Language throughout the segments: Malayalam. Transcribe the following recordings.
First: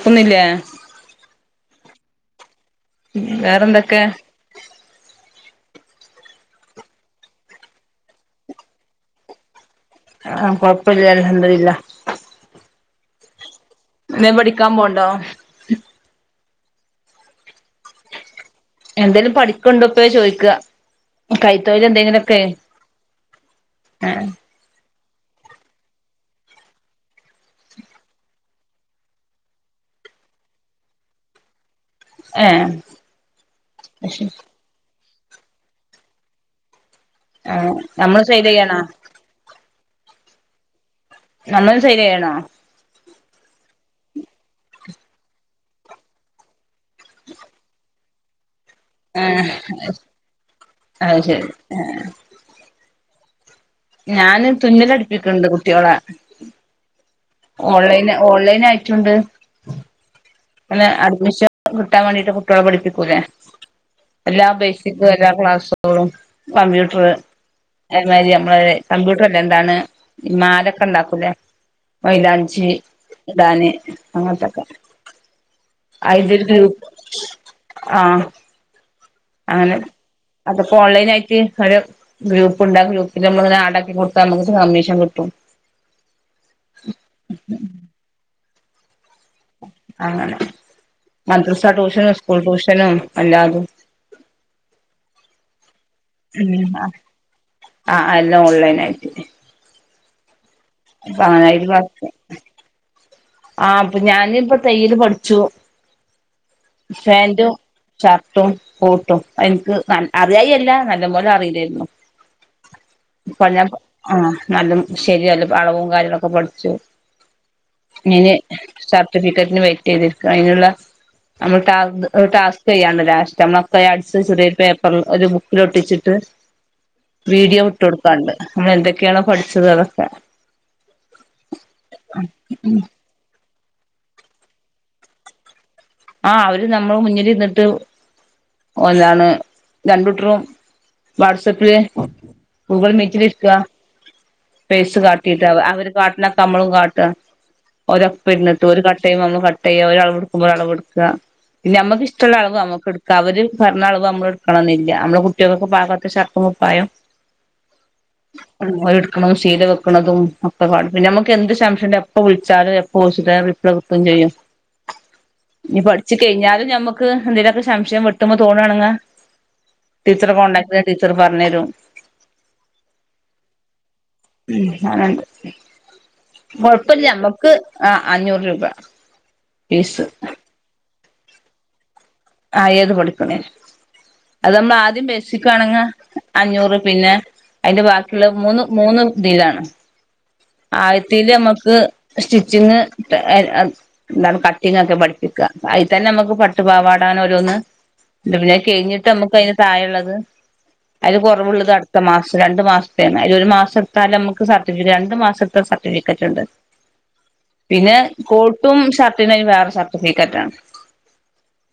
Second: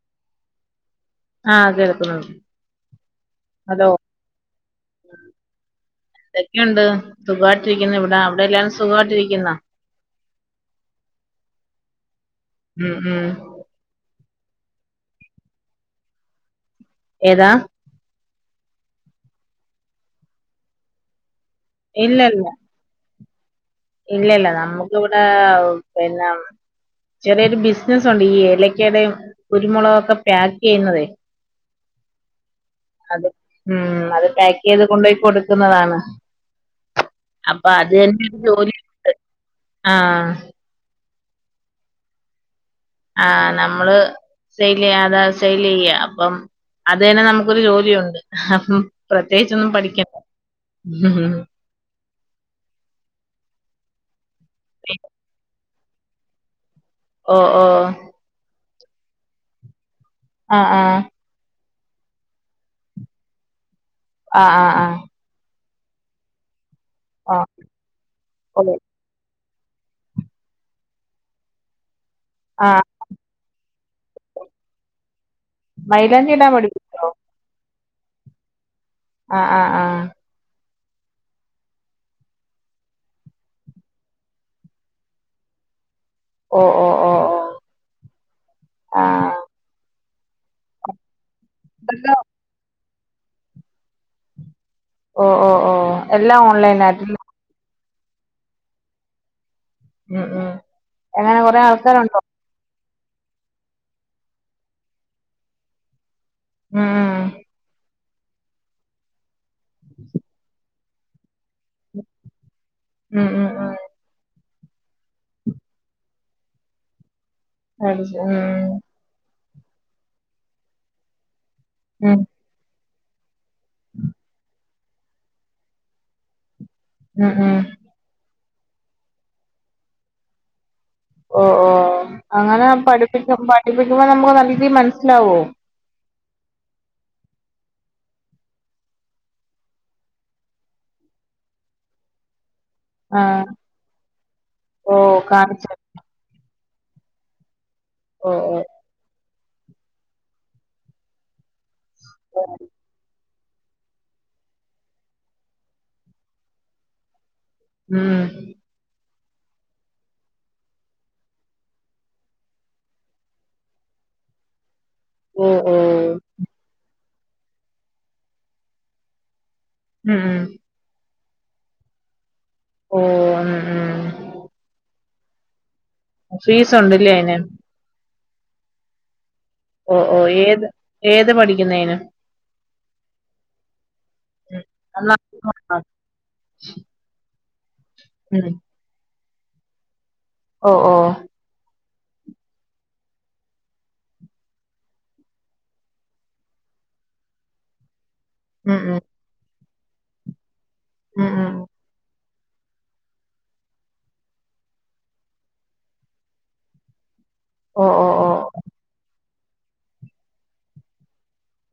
പ്പൊന്നില്ലേ ആഹ് കേൾക്കുന്നുണ്ട് ഉം വേറെന്തെക്കെ ആഹ് ന്തൊക്കേണ്ട് സുഖായിട്ടിരിക്കിന്ന് ഇവിടെ അവടെ എല്ലാം സുഖായിട്ടിരിക്കിന്നാ ആഹ് കൊഴപ്പംല്ല അൽഹംദുരില്ലാഹ് ഉം ഉം ന്തേം പഠിക്കാം പോണ്ടോ ഏതാഹ് എന്തേലും പഠിക്ക്ണ്ടോ പ്പയ് ചോയ്ക്കാ ഉം കൈ തൊഴില് എന്തെങ്കിലും ക്കേ ഇല്ല ല്ലാ നമ്മുക്ക് വ്ടേ പിന്നെ ചെറിയൊരു ബിസ്നസ്സൊണ്ട് ഈ ഏലക്കേടെയും കുരുമുളക് ഒക്കെ പായ്ക്ക് യ്യുന്നതേ അത് ഉം അത് അയ്ശരി പായ് യത് കൊണ്ടോയി കൊടുക്ക്ന്നതാണ് അപ്പാ അത് നമ്മള് ന്നെരു ജോലി സെയ്ലെയ്യാണോ ആഹ് നമ്മൾ സെയ്ലയ്യണോ ആഹ് നമ്മള് സൈല് യാതെ സൈല്യ്യാ അപ്പം അത് തന്നെ നമ്മക്കൊരു ജോലിയൊണ്ട് ഹപ്പം ഏഹ് പ്രത്യേകിച്ചൊന്നും പഠിക്കെണ്ട ഉം അത് ഹും ശരി ഞാന് തുന്നലടിപ്പിക്ക്ണ്ട് കുട്ടിയോളെ ഓ ഓ ഓൺലൈന് ഓൺലൈനായിട്ടുണ്ട് ആഹ് പിന്നെ ആഹ് അഡ്മിഷൻ കിട്ടാൻ വേണ്ടിട്ട് കുട്ടിളെ പഠിപ്പിക്കൂലേ എല്ലാ ആഹ് ആഹ് ബേസിക് എല്ലാ ക്ലാസ്സുകളും കമ്പ്യൂട്ടർ ആഹ് ഏമാരി ഓ ഓ നമ്മളെ കമ്പ്യൂട്ടർ ല്ലേ എന്താണ് മാലക്കെ ഇണ്ടാക്കൂലേ മൈലാഞ്ചീ ആഹ് ഇടാന് അങ്ങൻത്തെക്കെ മൈലാഞ്ചി അയിൻ്റെരു ഇടാൻ ഗ്രൂപ് പഠിപ്പിച്ചോ ആഹ് ആഹ് ആഹ് അങ്ങനെ ആഹ് അത്പ്പോ ഓൺലൈനായിറ്റ് ഒരു ഗ്രൂപ്പ്ണ്ടാ ആ ഗ്രൂപ്പില് നമ്മള്ത് ആടാക്കി കൊട്ത്താ നമുക്ക് കമ്മീഷൻ കിട്ടും ഓഹ് ഓഹ് ഓഹ് ഉം ഹും ആഹ് അങ്ങനെ മദ്രസ്സാ ടൂഷനും ഇതെല്ലാം സ്കൂൾ ടൂഷനും അല്ലാതും ഓഹ് ഓഹ് ഓഹ് ഉം ആഹ് ആഹ് എല്ലം ഓൺലൈനായിട്ട് ഉം ഉം എങ്ങനെ കൊറെ ആൾക്കാരു ണ്ടോ ആഹ് പ്പം ഞാന് ഇപ്പൊ തയ്യല് പഠിച്ചു ഉം ഫാൻ്റും ഷർട്ടും കോട്ടും അതിൽ ക്ക് അറിയായി അല്ല നല്ലം പോലെ അറീലേയിരുന്നു ഉം ഉം ഉം പ്പം ഞ്ഞാൻ ഉം ആഹ് നല്ലം ശരി നല്ല അളവും കാര്യങ്ങളൊക്കെ പഠിച്ചു പഠിച്ചു ഇനി ഉം സർട്ടിഫിക്കറ്റ്ന് വെയ്റ്റ് യ്തിരിക്കാ അയിന്ള്ള നമ്മൾ ടാസ്ക് ഉം ഒരു ടാസ് ചെയ്യാൻ ണ്ട് ലാസ്റ്റ് അമ്മള് അത്രേം അടിച്ച്ച്ച്ട്ട് പേപ്പർൽ ഒരു ബുക്കിലൊട്ടിച്ചിട്ട് ഉം ഉം വീഡിയോ വിട്ട്ട്ക്കാണ്ട് അമ്മളെ എന്തൊക്കെയണോ പഠിച്ചത് അതൊക്കെ ഓഹ് ഓഹ് അങ്ങനെ പഠിപ്പിച്ച പഠിപ്പിക്കുമ്പോ നമുക്ക് നല്ല രീതീ മനസ്സിലാവോ ആഹ് അവരും നമ്മളും മുന്നിലിരുന്ന്ട്ട് ഓലാണ് രണ്ടൂട്ടറും വാട്സപ്പില് ഗൂഗിൾ ആഹ് മീറ്റിലിരിക്കാ ഓ പേസ് കാട്ടിട്ട് അവ കാണിച്ച് അവര് കാട്ട്നൊക്കെ അമ്മളും കാട്ടാ ഓരെ ഓ പ്പം ഓ ര്ന്നിട്ട് ഒര് കട്ടെയുംമ്പം നമ്മളും കട്ട്യ്യാ ഓര് അളവ് ഇട്ക്കുംമ്പോ ഒരളവ് ഇട് ക്ക പിന്നെ നമ്മക്ക് ഇഷ്ടള്ള ഓ അളവ് നമ്മുക്ക് എടുക്കാം അവര്, പറഞ്ഞ അളവ് നമ്മള് എടുക്കണംന്നില്ല നമ്മെ കുട്ടികൾക്കെ പാകത്തെ ഷർട്ടും കുപ്പായം, ഉം എടുക്കണും ശീല വെക്കണതും ഒക്കെ കാട്ടി തരും പിന്നെ നമുക്ക് എന്ത് സംശയംഉണ്ട് എപ്പ വിളിച്ചാലും എപ്പോ, എടുക്കും ചെയ്യും, ഏഹ്, പഠിച്ച് കഴിഞ്ഞാലും നമുക്ക് എന്തെങ്കലൊക്കെ സംശയം വെട്ടുമ്പോ തോന്നാണങ്ക ഉം ടീച്ചറെ ഉം കോണ്ടാക്റ്റെ ടീച്ചർ പറഞ്ഞു തരും, ഓഹ് ആഹ ആഹ ഉ ആഹ ഫീസുണ്ട്ല്ലേ കൊഴപ്പെല്ല അയിന് നമ്ക്ക് ആഹ അഞ്ഞൂറ് രൂപ, ഫീസ് ഓഹ് ഓഹ് ഏത് ഏത് പഠിക്കുന്നതിനു, ആഹ് ഏത് പഠിക്കുന്നേനും, അത് നമ്മൾ ആദ്യം ഉം ബേസിക്കാണെങ്ക അഞ്ഞൂറ് പിന്നെ, അയ്ന്റെ ബാക്കിയുള്ള മൂന്ന് മൂന്ന് തിലാണ് ഓ ഓ ആദ്യത്തേതില് നമ്മുക്ക്, സ്റ്റിച്ചിങ് എന്താണ് കട്ടിങ് ഒക്കെ പഠിപ്പിക്ക അയ്ൽ തന്നെ നമുക്ക് പട്ടുപാവാട ണ് ഓരോന്ന് പിന്നെ അത് ഉം ഉം കഴിഞ്ഞിട്ട് നമുക്ക് അതിന് താഴെള്ളത് അതില് ഉം ഉം കുറവുള്ളതട് ഇ മാസം രണ്ടു മാസത്തേ ആണ് ഒരു മാസം എട്ത്താലും നമുക്ക് സർട്ടിഫറ്റ് രണ്ടു മാസത്തെ സർട്ടിഫിക്കറ്റ്ണ്ട്, ഓ പിന്നെ ഓ ഓ കോട്ടും ഷർറ്റിനെയ്ന് വേറെ സർട്ടിഫിക്കറ്റാണ്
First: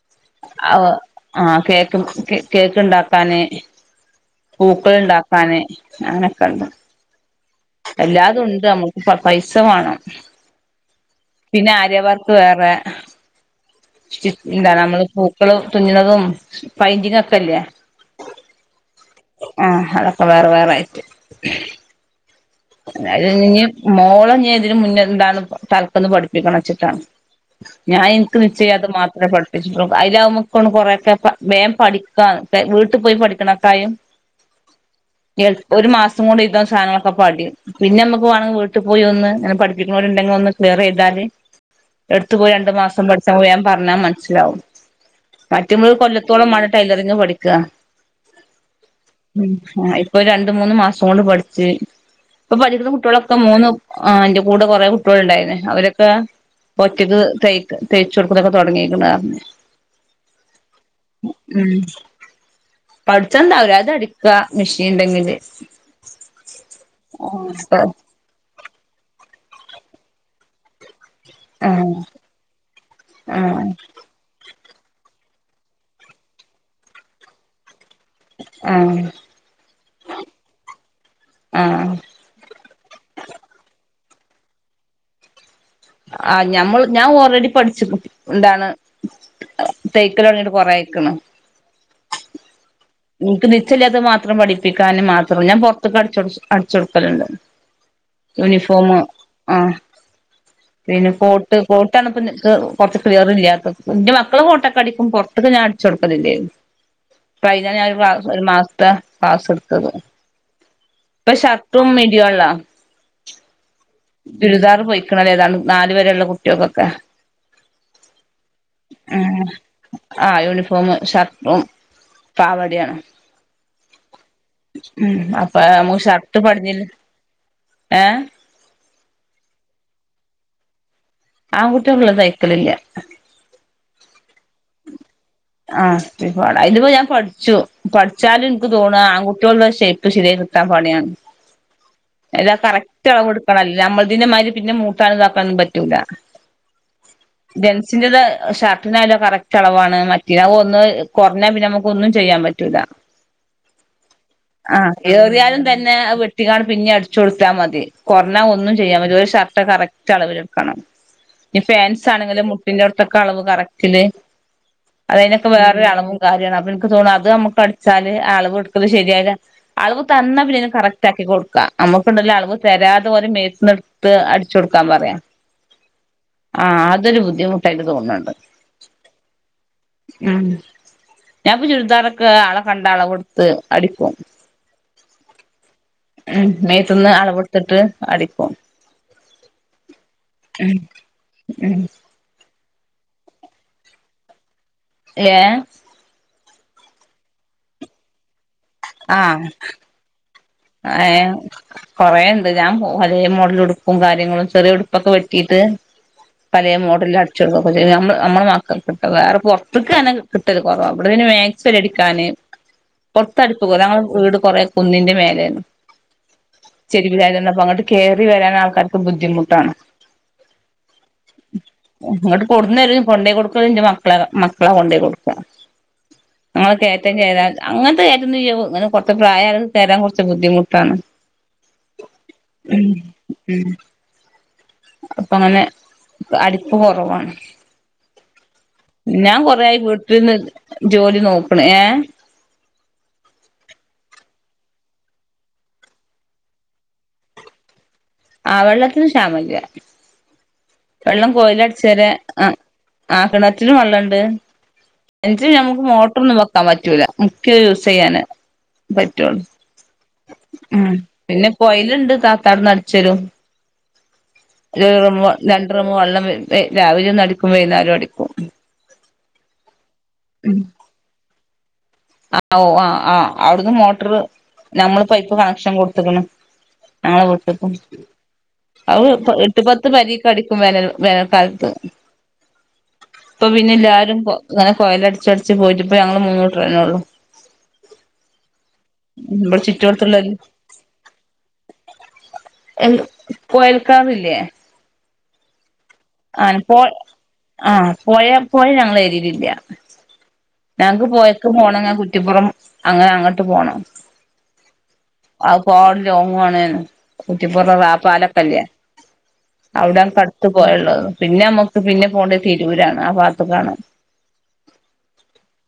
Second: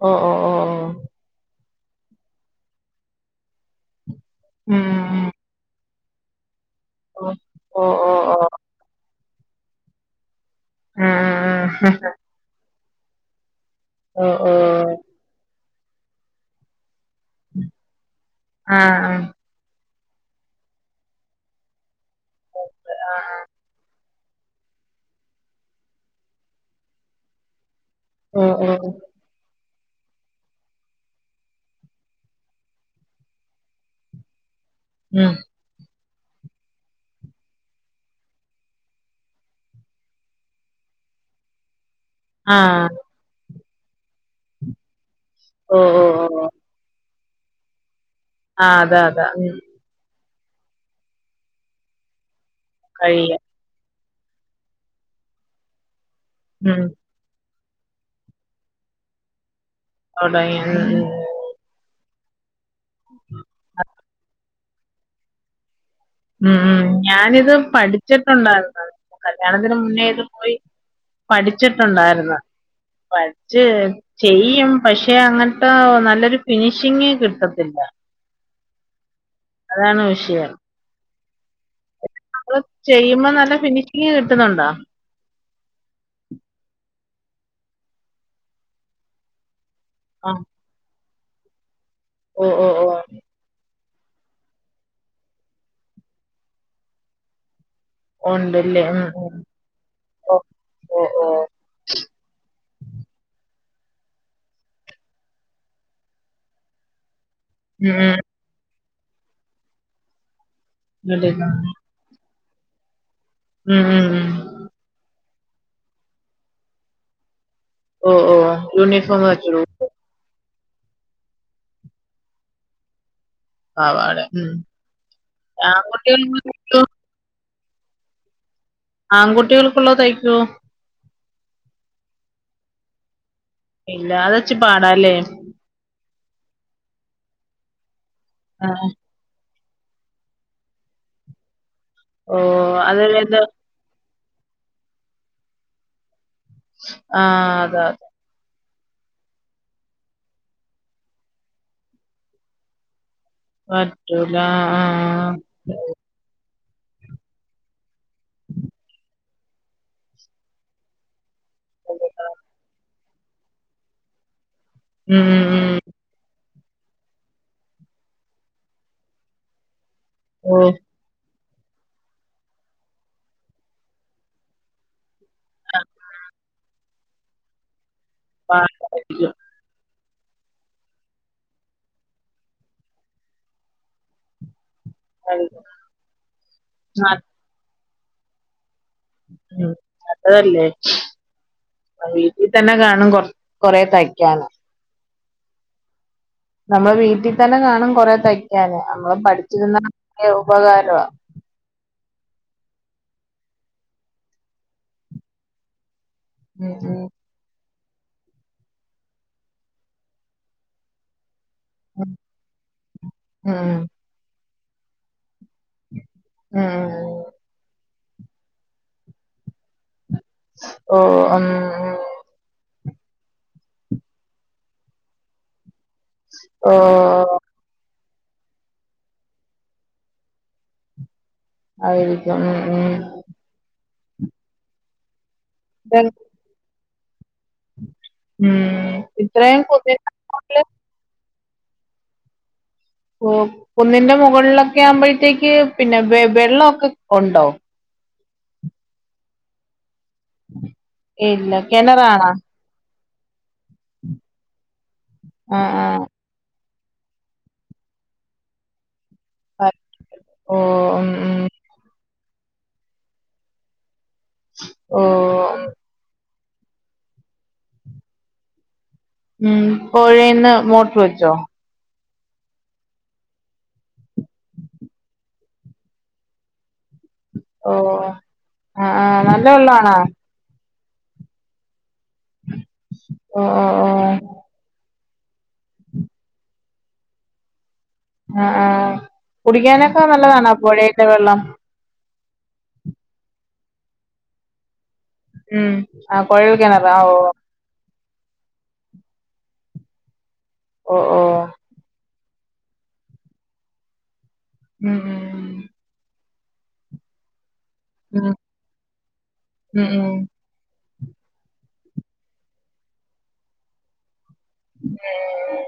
ഓഹ് ഓഹ് ഓഹ്, ആ് ഹകേക്ക് കേക്ക് ഉണ്ടാക്കാന്, ഉം പൂക്കൾ ഉം ഉണ്ടാക്കാനെ അങ്ങനൊക്കെണ്ട് ഉം ഓ ഓ ഓ എല്ലാതും ഓ ഉണ്ട് നമ്മക്ക്, പൈസ വേണം ഉം ഉം പിന്നെ ഉം ആര്യവർക്ക് വേറെ, ഓ ഓ എന്താണ് നമ്മള് പൂക്കളും തുന്നുന്നതും പയൻ്റിങ്ങൊക്കെ, ക്കല്ലേ ആ ആഹ് അതൊക്കെ വേറെ വേറായിട്ട്, ആ അഹ ഇഞ് മോളെ ഞൻ ഇതിന് മുന്നെ എന്താണ് തല്ക്കന്ന് പഠിപ്പിക്കണച്ചിട്ടാണ് ഞാൻ എനിക്ക് ഓ ഓ നിച്ചല്ലാത്തത് മാത്രേ പഠ വ അതിലമുക്ക കൊറെക്കെ വേം പഠിക്കാ വീട്ടിൽ പോയി പഠിക്കണക്കായും, ഉം ഒരു മാസം കൂടി ഇത സാധനങ്ങളൊക്കെ പടിയും, പിന്നെ നമുക്ക് വേണേവീട്ടിൽ പോയി ഒന്ന് അങ്ങനെ പഠപ്പിക്കുന്നവരുണ്ടെങ്കിൽ ഒന്ന് ക്ലിയറ യ്താല്, എടുത്തുപോയി രണ്ടു ആഹ് മാസം പഠിച്ചൻ പോയാ പറഞ്ഞാല് മനസ്സിലാവും, ഓ മറ്റുമത് ഓ ഓ ഓ കൊല്ലത്തോളമാണ് ടൈലറിങ് പഠിക്ക, ആ അതാ അതാ ഉം പ്പോ ഒരു രണ്ട് മൂന്ന് മാസം കൊണ്ട് പഠിച്ച്, ഇപ്പൊ പഠിക്കുന്ന കഴിയ കുട്ടികളൊക്കെ മൂന്ന് അന്റെ കൂടെ കുറെ കുട്ടികൾ ഉണ്ടായിരുന്നു അവരൊക്ക, ഒറ്റക്ക് ത തേച്ചൊടുക്കുന്നൊക്കെ തുടങ്ങിക്കണ പറഞ്ഞ്, അവിട, ഉം പഠിച്ചന്താവര് അത് അടിക്ക മെഷീൻണ്ടെങ്കില്, ഉംഉം ഞാനിത് പഠിച്ചിട്ടുണ്ടായിരുന്ന കല്യാണത്തിന് മുന്നേ ഇത് പോയി, ആഹ് പഠിച്ചിട്ടുണ്ടായിരുന്നു പഠച്ച്, ആഹ് ചെയ്യും പക്ഷെ അങ്ങനത്തെ നല്ലൊരു ഫിനിഷിങ് കിട്ടത്തില്ല, ആഹ്, അതാണ് വിഷയം, ആഹ്, നമ്മള് ചെയ്യുമ്പോ നല്ല ഫിനിഷിങ് കിട്ടുന്നുണ്ടോ? ആഹ് ഞമ്മൾ ഞാൻ ഓൾറെഡി പഠിച്ചു എന്താണ്, തേക്കൽ തൊടങ്ങീട്ട് കൊറേയ്ക്കണ്, ഓഹ് ഓഹ് ഓഹ്, നിക്ക് നിശ്ചല്ലാത്ത മാത്രം പഠിപ്പിക്കാനും മാത്രം ഞാൻ പൊറത്ത്ക്ക് അടി അടിച്ചൊടുക്കലുണ്ട്, ഉണ്ടല്ലേ യൂണിഫോം ഉം ഉം ആഹ് ഓ ഓ പിന്നെ ഓ കോട്ട്, ണപ്പക്ക് കുറച്ച് ക്ലിയർ ഇല്ലാന്റെ മക്കളെ കോട്ടൊക്കെടിക്ക്പ പുറത്തേക്ക് ഞാൻ അടിച്ച കൊടുക്കലുല്ലയിരുന്നു ഞ ഉം ഉം ഒരു മാസത്തെ ക്ലാസ് എടുത്തത് ഇപ്പൊ ഇങ്ങോട്ടേക്ക് ഷർട്ടും മിടിയുംള്ള ഉം ഉം ഉം ചിരുദാർ പോയിക്കണല്ലേ താണ് നാല് വരെയുള്ള കുട്ടികൾക്കൊക്കെ ഓ ഓ യൂണിഫോം അടിച്ചു ഇടുവോ ആ യൂണിഫോമ് ഷർട്ടും പാവടയാണ് പാവാട ഉം ഉ അപ്പൊ മൂന്ന്ഷർട്ട് ആൺകുട്ടികൾക്ക് തയ്ക്കോ പടിഞ്ഞില്ല ഏ ആൺകുട്ടികൾക്കുള്ളോ തയ്ക്കുവോ ആൺകുട്ടഉള്ളത് തയ്ക്കലില്ല ഇല്ല അത ഇച്ച് പാട ഇല്ലേ ആ ഇച്ചിരിപ്പാടാ ഇതിപ്പോ ഞാൻ പഠിച്ചു പഠിച്ചാലും ആ എനിക്ക് തോന്നു ആൺ എനിക്ക് തോന്നുന്നു ഷേപ്പ് ശരിയ കിട്ടാൻ പണിയാണ് ഓ എല്ലാം അത് കറക്റ്റ് അളവ് ഏത് എടുക്കണ നമ്മളതിന്റെ മാതിരി പിന്നെ മൂട്ടാനതാക്കാനന്നും പറ്റൂല ആഹ് ജെൻസിൻ്റേത് ഷർ എന്നാലോ കറക്റ്റ് അളവാണ് മറ്റ ഒന്ന് കുറഞ്ഞാ പിന്നെ നമുക്ക് ഒന്നും ചെയ്യാൻ പറ്റൂല പറ്റൂല ആഹ് എറിയാലും തന്നെ അത് വി ട്ടിക്കാണ്ട് പിന്നെ അടിച്ചു കൊടുത്താൽ മതി കൊറഞ്ഞ ഒന്നും ചെയ്യാൻ പറ്റൂല ഒരു ഷർട്ട് കറക്റ്റ് അളവിലെടുക്കണം ഫെൻസ് ആ ആണെങ്കിലും മുട്ടിന്റെ അടത്തൊക്കെ അളവ് കറക്കില് ഉം അതിനൊക്കെ വേറെ അളവും കാര്യമാണ് അപ്പൊ എനിക്ക് തോന്നും അത് നമുക്ക് അടിച്ചാല് അളവ് എടുക്കത് ശരിയല്ല അളവ് തന്ന ഓ പിന്നെ കറക്റ്റ് ക്കി കൊടുക്കാം നമുക്കുണ്ടല്ല അളവ് തരാതെ പോലെ മേത്ന്ന എടുത്ത് അടിച്ചു കൊടുക്കാൻ പറയാം ആഹ് അതൊരു ബുദ്ധിമുട്ടായിട്ട് തോന്നുന്നുണ്ട് മ ഉം ഞാൻപ്പൊ ചുരിദാറൊക്കെ ആളെ കണ്ട അളവ് എടുത്ത് അടിക്കും അതെ ഉം മേത്ത്ന്ന് അളവ്ഇട്ത്തിട്ട് അടിക്കും ഉം അതാെല്ലേ ഉം ഇതീത്തന്നെ കാണും കൊ കൊറെ തയ്ക്കാന് ഇയ്യേ നമ്മള് വീട്ടി തന്നെ കാണും കൊറെ തയ്ക്കാന് നമ്മള് പഠിച്ചിരുന്ന ഉപക അയവ് കൊറേണ്ട് ഞാൻ പോവലേ മോള്ടെ ഉടുപ്പും കാര്യങ്ങളും ചെറിയ ഉടുപ്പൊക്കെ വെട്ടിയിട്ട് പലേ ഉം ഉം മോഡലാക് ച്ചൊട്ക്കൊക്കെ ചെയ്യും നമ്മള് നമ്മടെ മക്ക കിട്ട വേറെ പൊറത്ത്ക്ക് അങ്ങനെ കിട്ടല് കൊറവാ ഇബടെ പിന്നെ മേക് സ്പെരി അടിക്കാന് ഉം പൊർത്തടുപ്പ് വേറെ ഞങ്ങളെ വീട് കൊറെ കുന്നിന്റെ മേലേന്ന് ഉം ഉം. ചെരിവിലായിതന്നെ അപ്പ അങ്ങട്ട് കേറി വരാൻ ആൾക്കാർക്ക് ബുദ്ധിമുട്ടാണ് ഓഹ് അങ് ഇങ്ങട്ട് കൊട്ന്നെര്ലും കൊണ്ടേ കൊട്ക്കലും ഇന്റെ മക്കളാണ് മക്കളാ കൊണ്ടേ കൊട്ക്കാ ഓ അങ്ങൻത്തെ കയറ്റം കേറാ അങ്ങൻത്തെ കയ്റ്റ്യെന്നുല്ല ഓ ഇങ്ങനെ കൊർച്ച് പ്രായയാ കേറാൻ കൊ ച്ച് ബുദ്ധിമുട്ടാണ് ആയിരിക്കും ഉം ഉം ഉം അപ്പ അങ്ങനെ ശരി അടിപ്പ് കൊർവാണ് ഉം ഇത്രേം കുന്നി ട്ട്ന്ന് ജോലി നോക്ക്ണ് ഏഹ് കു കുന്നിന്റെ മൊകൾലൊക്കെ ആകുമ്പോഴത്തേക്ക് പിന്നെ വെ വെള്ളവൊക്കെ ഒണ്ടോ ആഹ് വെള്ളത്തിന് ക്ഷാമം ഇല്ല വെള്ളം ഇല്ല കൊയില് അടിച്ചേരെ കിണറാണോ ആഹ് ആഹ് കിണറ്റിലും വെള്ളണ്ട് കെണറ്റില് ആഹ് ഞമ്മുക്ക് ആഹ് മോട്ടറൊന്നും വെ- ക്കാൻ പറ്റൂല മുക്കി യൂസെയ്യാന് പറ്റാെള്ളൂ ഉം പിന്നെ കൊയല്ണ്ട് താത്താവ്ട്ന്ന് അടിച്ചരും ഉം ഒരു ഓ ഡ്രമ്മ് വ രണ്ട് ഡ്രമ്മ് വെള്ളം വെ രാവിലെ ഒന്ന് അടിക്കും വൈകുന്നേരോം അടിക്കും ഉം പൊഴേന്ന് മോട്ടറ് വെച്ചോ ആഹ് ഓഹ് ആഹ് ആഹ് അവ്ടുന്ന് മോട്ടറ് നമ്മള് പൈപ്പ് കണക്ഷൻ കൊടുത്ത്ക്ക്ണ് ഞങ്ങളെ വീട്ട്ക്കും ഓ ആഹ് ആഹ് അഅ് നല്ല എട്ട് പത്ത് വെള്ളാണോ പെരീ ക്കടിക്കും വേനൽ വേനൽക്കാലത്ത് ഓ ഇപ്പൊ ഓ പിന്നെ ഓ എല്ലാരും പൊ ഇങ്ങനെ കൊയല് അടിച്ച് അടിച്ച് പോയിട്ട്പ്പ ഞങ്ങള് മൂന്നൂ കൂട്ടരന്നെ ഒള്ളൂ ആഹ് ആഹ് കുടിക്കാനൊക്കെ നല്ലതാണോ പൊഴേത്തെ വെള്ളം എന്ത് കൊയൽക്കെണറില്ലേ ഉം ആഹ് കൊഴൽക്കിണറ് ആഹ് ഓഹ് ആഹ് പൊഴ പൊഴ ഞങ്ങടെ ഏരീലില്ല ഓ ഞങ്ങക്ക് ഓ പൊഴക്ക് പോണെങ്ക കുറ്റിപ്പുറം അങ്ങനെ അങ്ങട്ട് പോണം ഉം ഉം അഅ് പാട്ലോങ്ങും ആണേനും കുറ്റിപ്പുറം റാപ് ഉം പാലക്കല്ലെ ഉം ഉം അവ്ടെൺ ഉം. കട്ട് ത്ത് പൊഴള്ളത് പിന്നെ നമ്മുക്ക് പിന്നെ പോണ്ടെത തിരൂരാണ് ആ ഭാഗത്ത്ക്കാണ് ഏഹ്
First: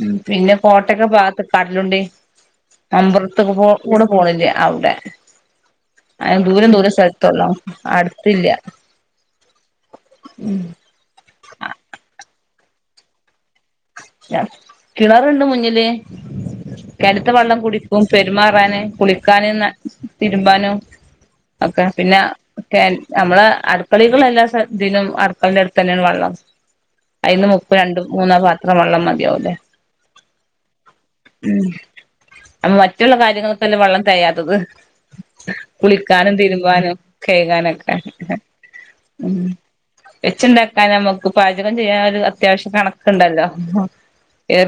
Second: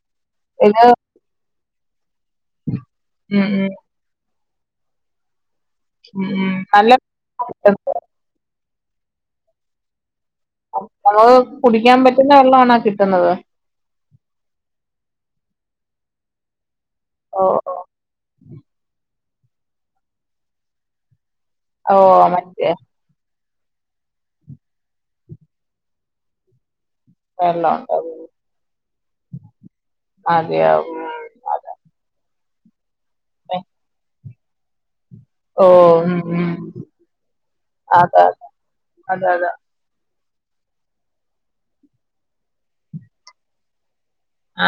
ഉം, പിന്നെ കോട്ടക്ക ഭാഗത്ത് കടലുണ്ടി. ഉം മമ്പൊർത്തൊക്കെ പോ ഉം കൂടെ പോണില്ലേ അവ്ടെ. ഉം അയ് ഉം ദൂരം നല്ല ദൂരം സൽത്തൊള്ളാണ്. കിട്ടുന്നത് അട് ത്തില്ല്യ. ഉം ഓഹ് കുടിക്കാൻ പറ്റുന്ന വെള്ളാണാ കിട്ടുന്നത്. ക്യ. കിണറുണ്ട് മുന്നില് കെണത്തെ ഓ വെള്ളം കുടിക്കും. പെരുമാറാന്, കുളിക്കാന് ന തിരുമ്പാനും ഒക്കെ ഓ പിന്നെ ഓ മറ്റേ കെൽ ഞമ്മളെ അടുക്കളേക്ക്ള്ളെ എല്ലാ സാ തിനും അടുക്കൾന്റെടുത്തന്നെണ് വള്ളം. അയ്ന്ന് മുക്കും വെള്ളമുണ്ട് രണ്ടും മൂന്നോ പാത്രം വെള്ളം മതിയാവൂല്ലേ. മതിയാവും. ഉം, അപ്പം മറ്റുള്ള കാര്യങ്ങൾക്കല്ലേ വെള്ളം തെയാത്തത്. ഓ ഉം കുളിക്കാനും ഉം തിരുമ്പാനും കഴുകാനൊക്കെ. അതെ അതെ ഉം അതെ വെച്ചുണ്ടാക്കാൻ നമുക്ക് പാചകം ചെയ്യാൻ ഒരു അത്യാവശ്യം കണക്ക്ണ്ടല്ലോ.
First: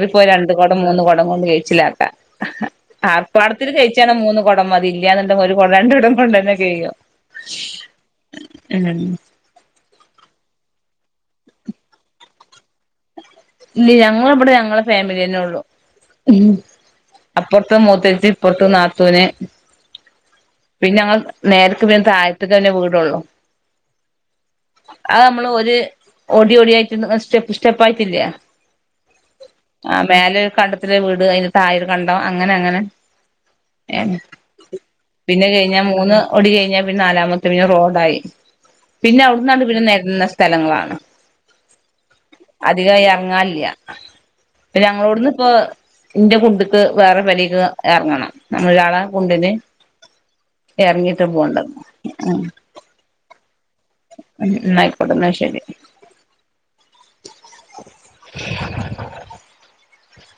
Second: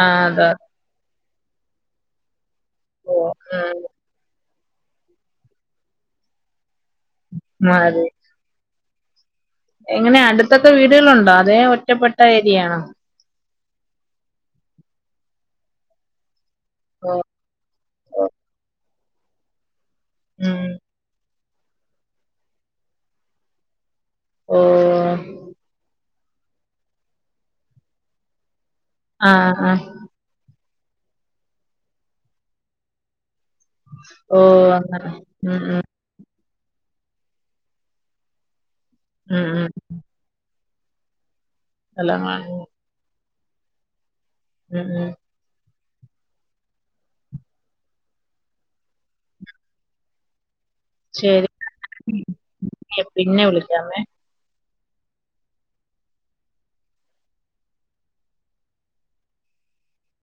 ആ അതെ രണ്ട് കൊടം മൂന്ന് കൊടം കൊണ്ട് കയ്ച്ചിലാക്കാ. ഓ ആർപാടത്തില് ഉം കയിച്ചാണ് മൂന്ന് കൊടം മതി. ഇല്ല്യാന്ന്ണ്ടെങ്ങ് ഒരു കൊടം രണ്ടു കൊടം കൊണ്ടെന്നെ കഴിയും. മതി. ഉം എങ്ങനെയാ അട്ത്തൊക്കെ വീടുകളുണ്ടോ? അതേ ഒറ്റപ്പെട്ട ഏരിയാണോ? ഇല്ല ഞങ്ങളബടെ ഞങ്ങളെ ഫാമിലി തന്നെ ഉള്ളൂ. ഉം ഓഹ് അപ്പൊർത്ത് മൂത്തെച്ചി, ഇപ്പൊർത്ത് നാത്തൂന് ഉം പിന്നെ ഞങ്ങൾ നേര്ക്ക് പിന്നെ താഴത്ത് ക്കെന്നെ വീടൊള്ളൂ. ഓഹ് അഹ് അമ്മളൊര് ഒടി ഒടിയായിട്ട് സ്റ്റെപ്പ് സ്റ്റെപ്പായിട്ടില്ല്യേ ആഹ്, ആഹ് ആഹ് മേലെ ഒരു കണ്ടത്തില് വീട്. അയ്ന്റെ താഴെ ഒരു കണ്ടം അങ്ങനെ അങ്ങനെ. ഓഹ് അങ്ങനെ. പിന്നെ ഉം കഴിഞ്ഞാ ഉം മൂന്ന് ഒടി കഴിഞ്ഞാ പിന്നെ നാലാമത്തെ പിന്നെ റോഡായി. പിന്നെ ഉം അവ്ട്ന്നാണ്ട് ഉം പിന്നെ നെര്ന്ന സ്ഥലങ്ങളാണ്. നല്ലോ അധികായി എർങ്ങാല്ല്യ. ഇപ്പ ഉം ഉം ഞങ്ങളോട്ന്ന് പ്പൊ ന്റെ കുണ്ട്ക്ക് വേറെ പെരേക്ക് എർങ്ങണം. നമ്മള് ഒരാളെ കുണ്ട്ന് എർങ്ങിയിട്ട് പോണ്ടത്. ഏഹ് ഏഹ് പിന്നെ വിളിക്കാമെ ഉം നായിക്കൊട്ടെ ന്നാ ശരി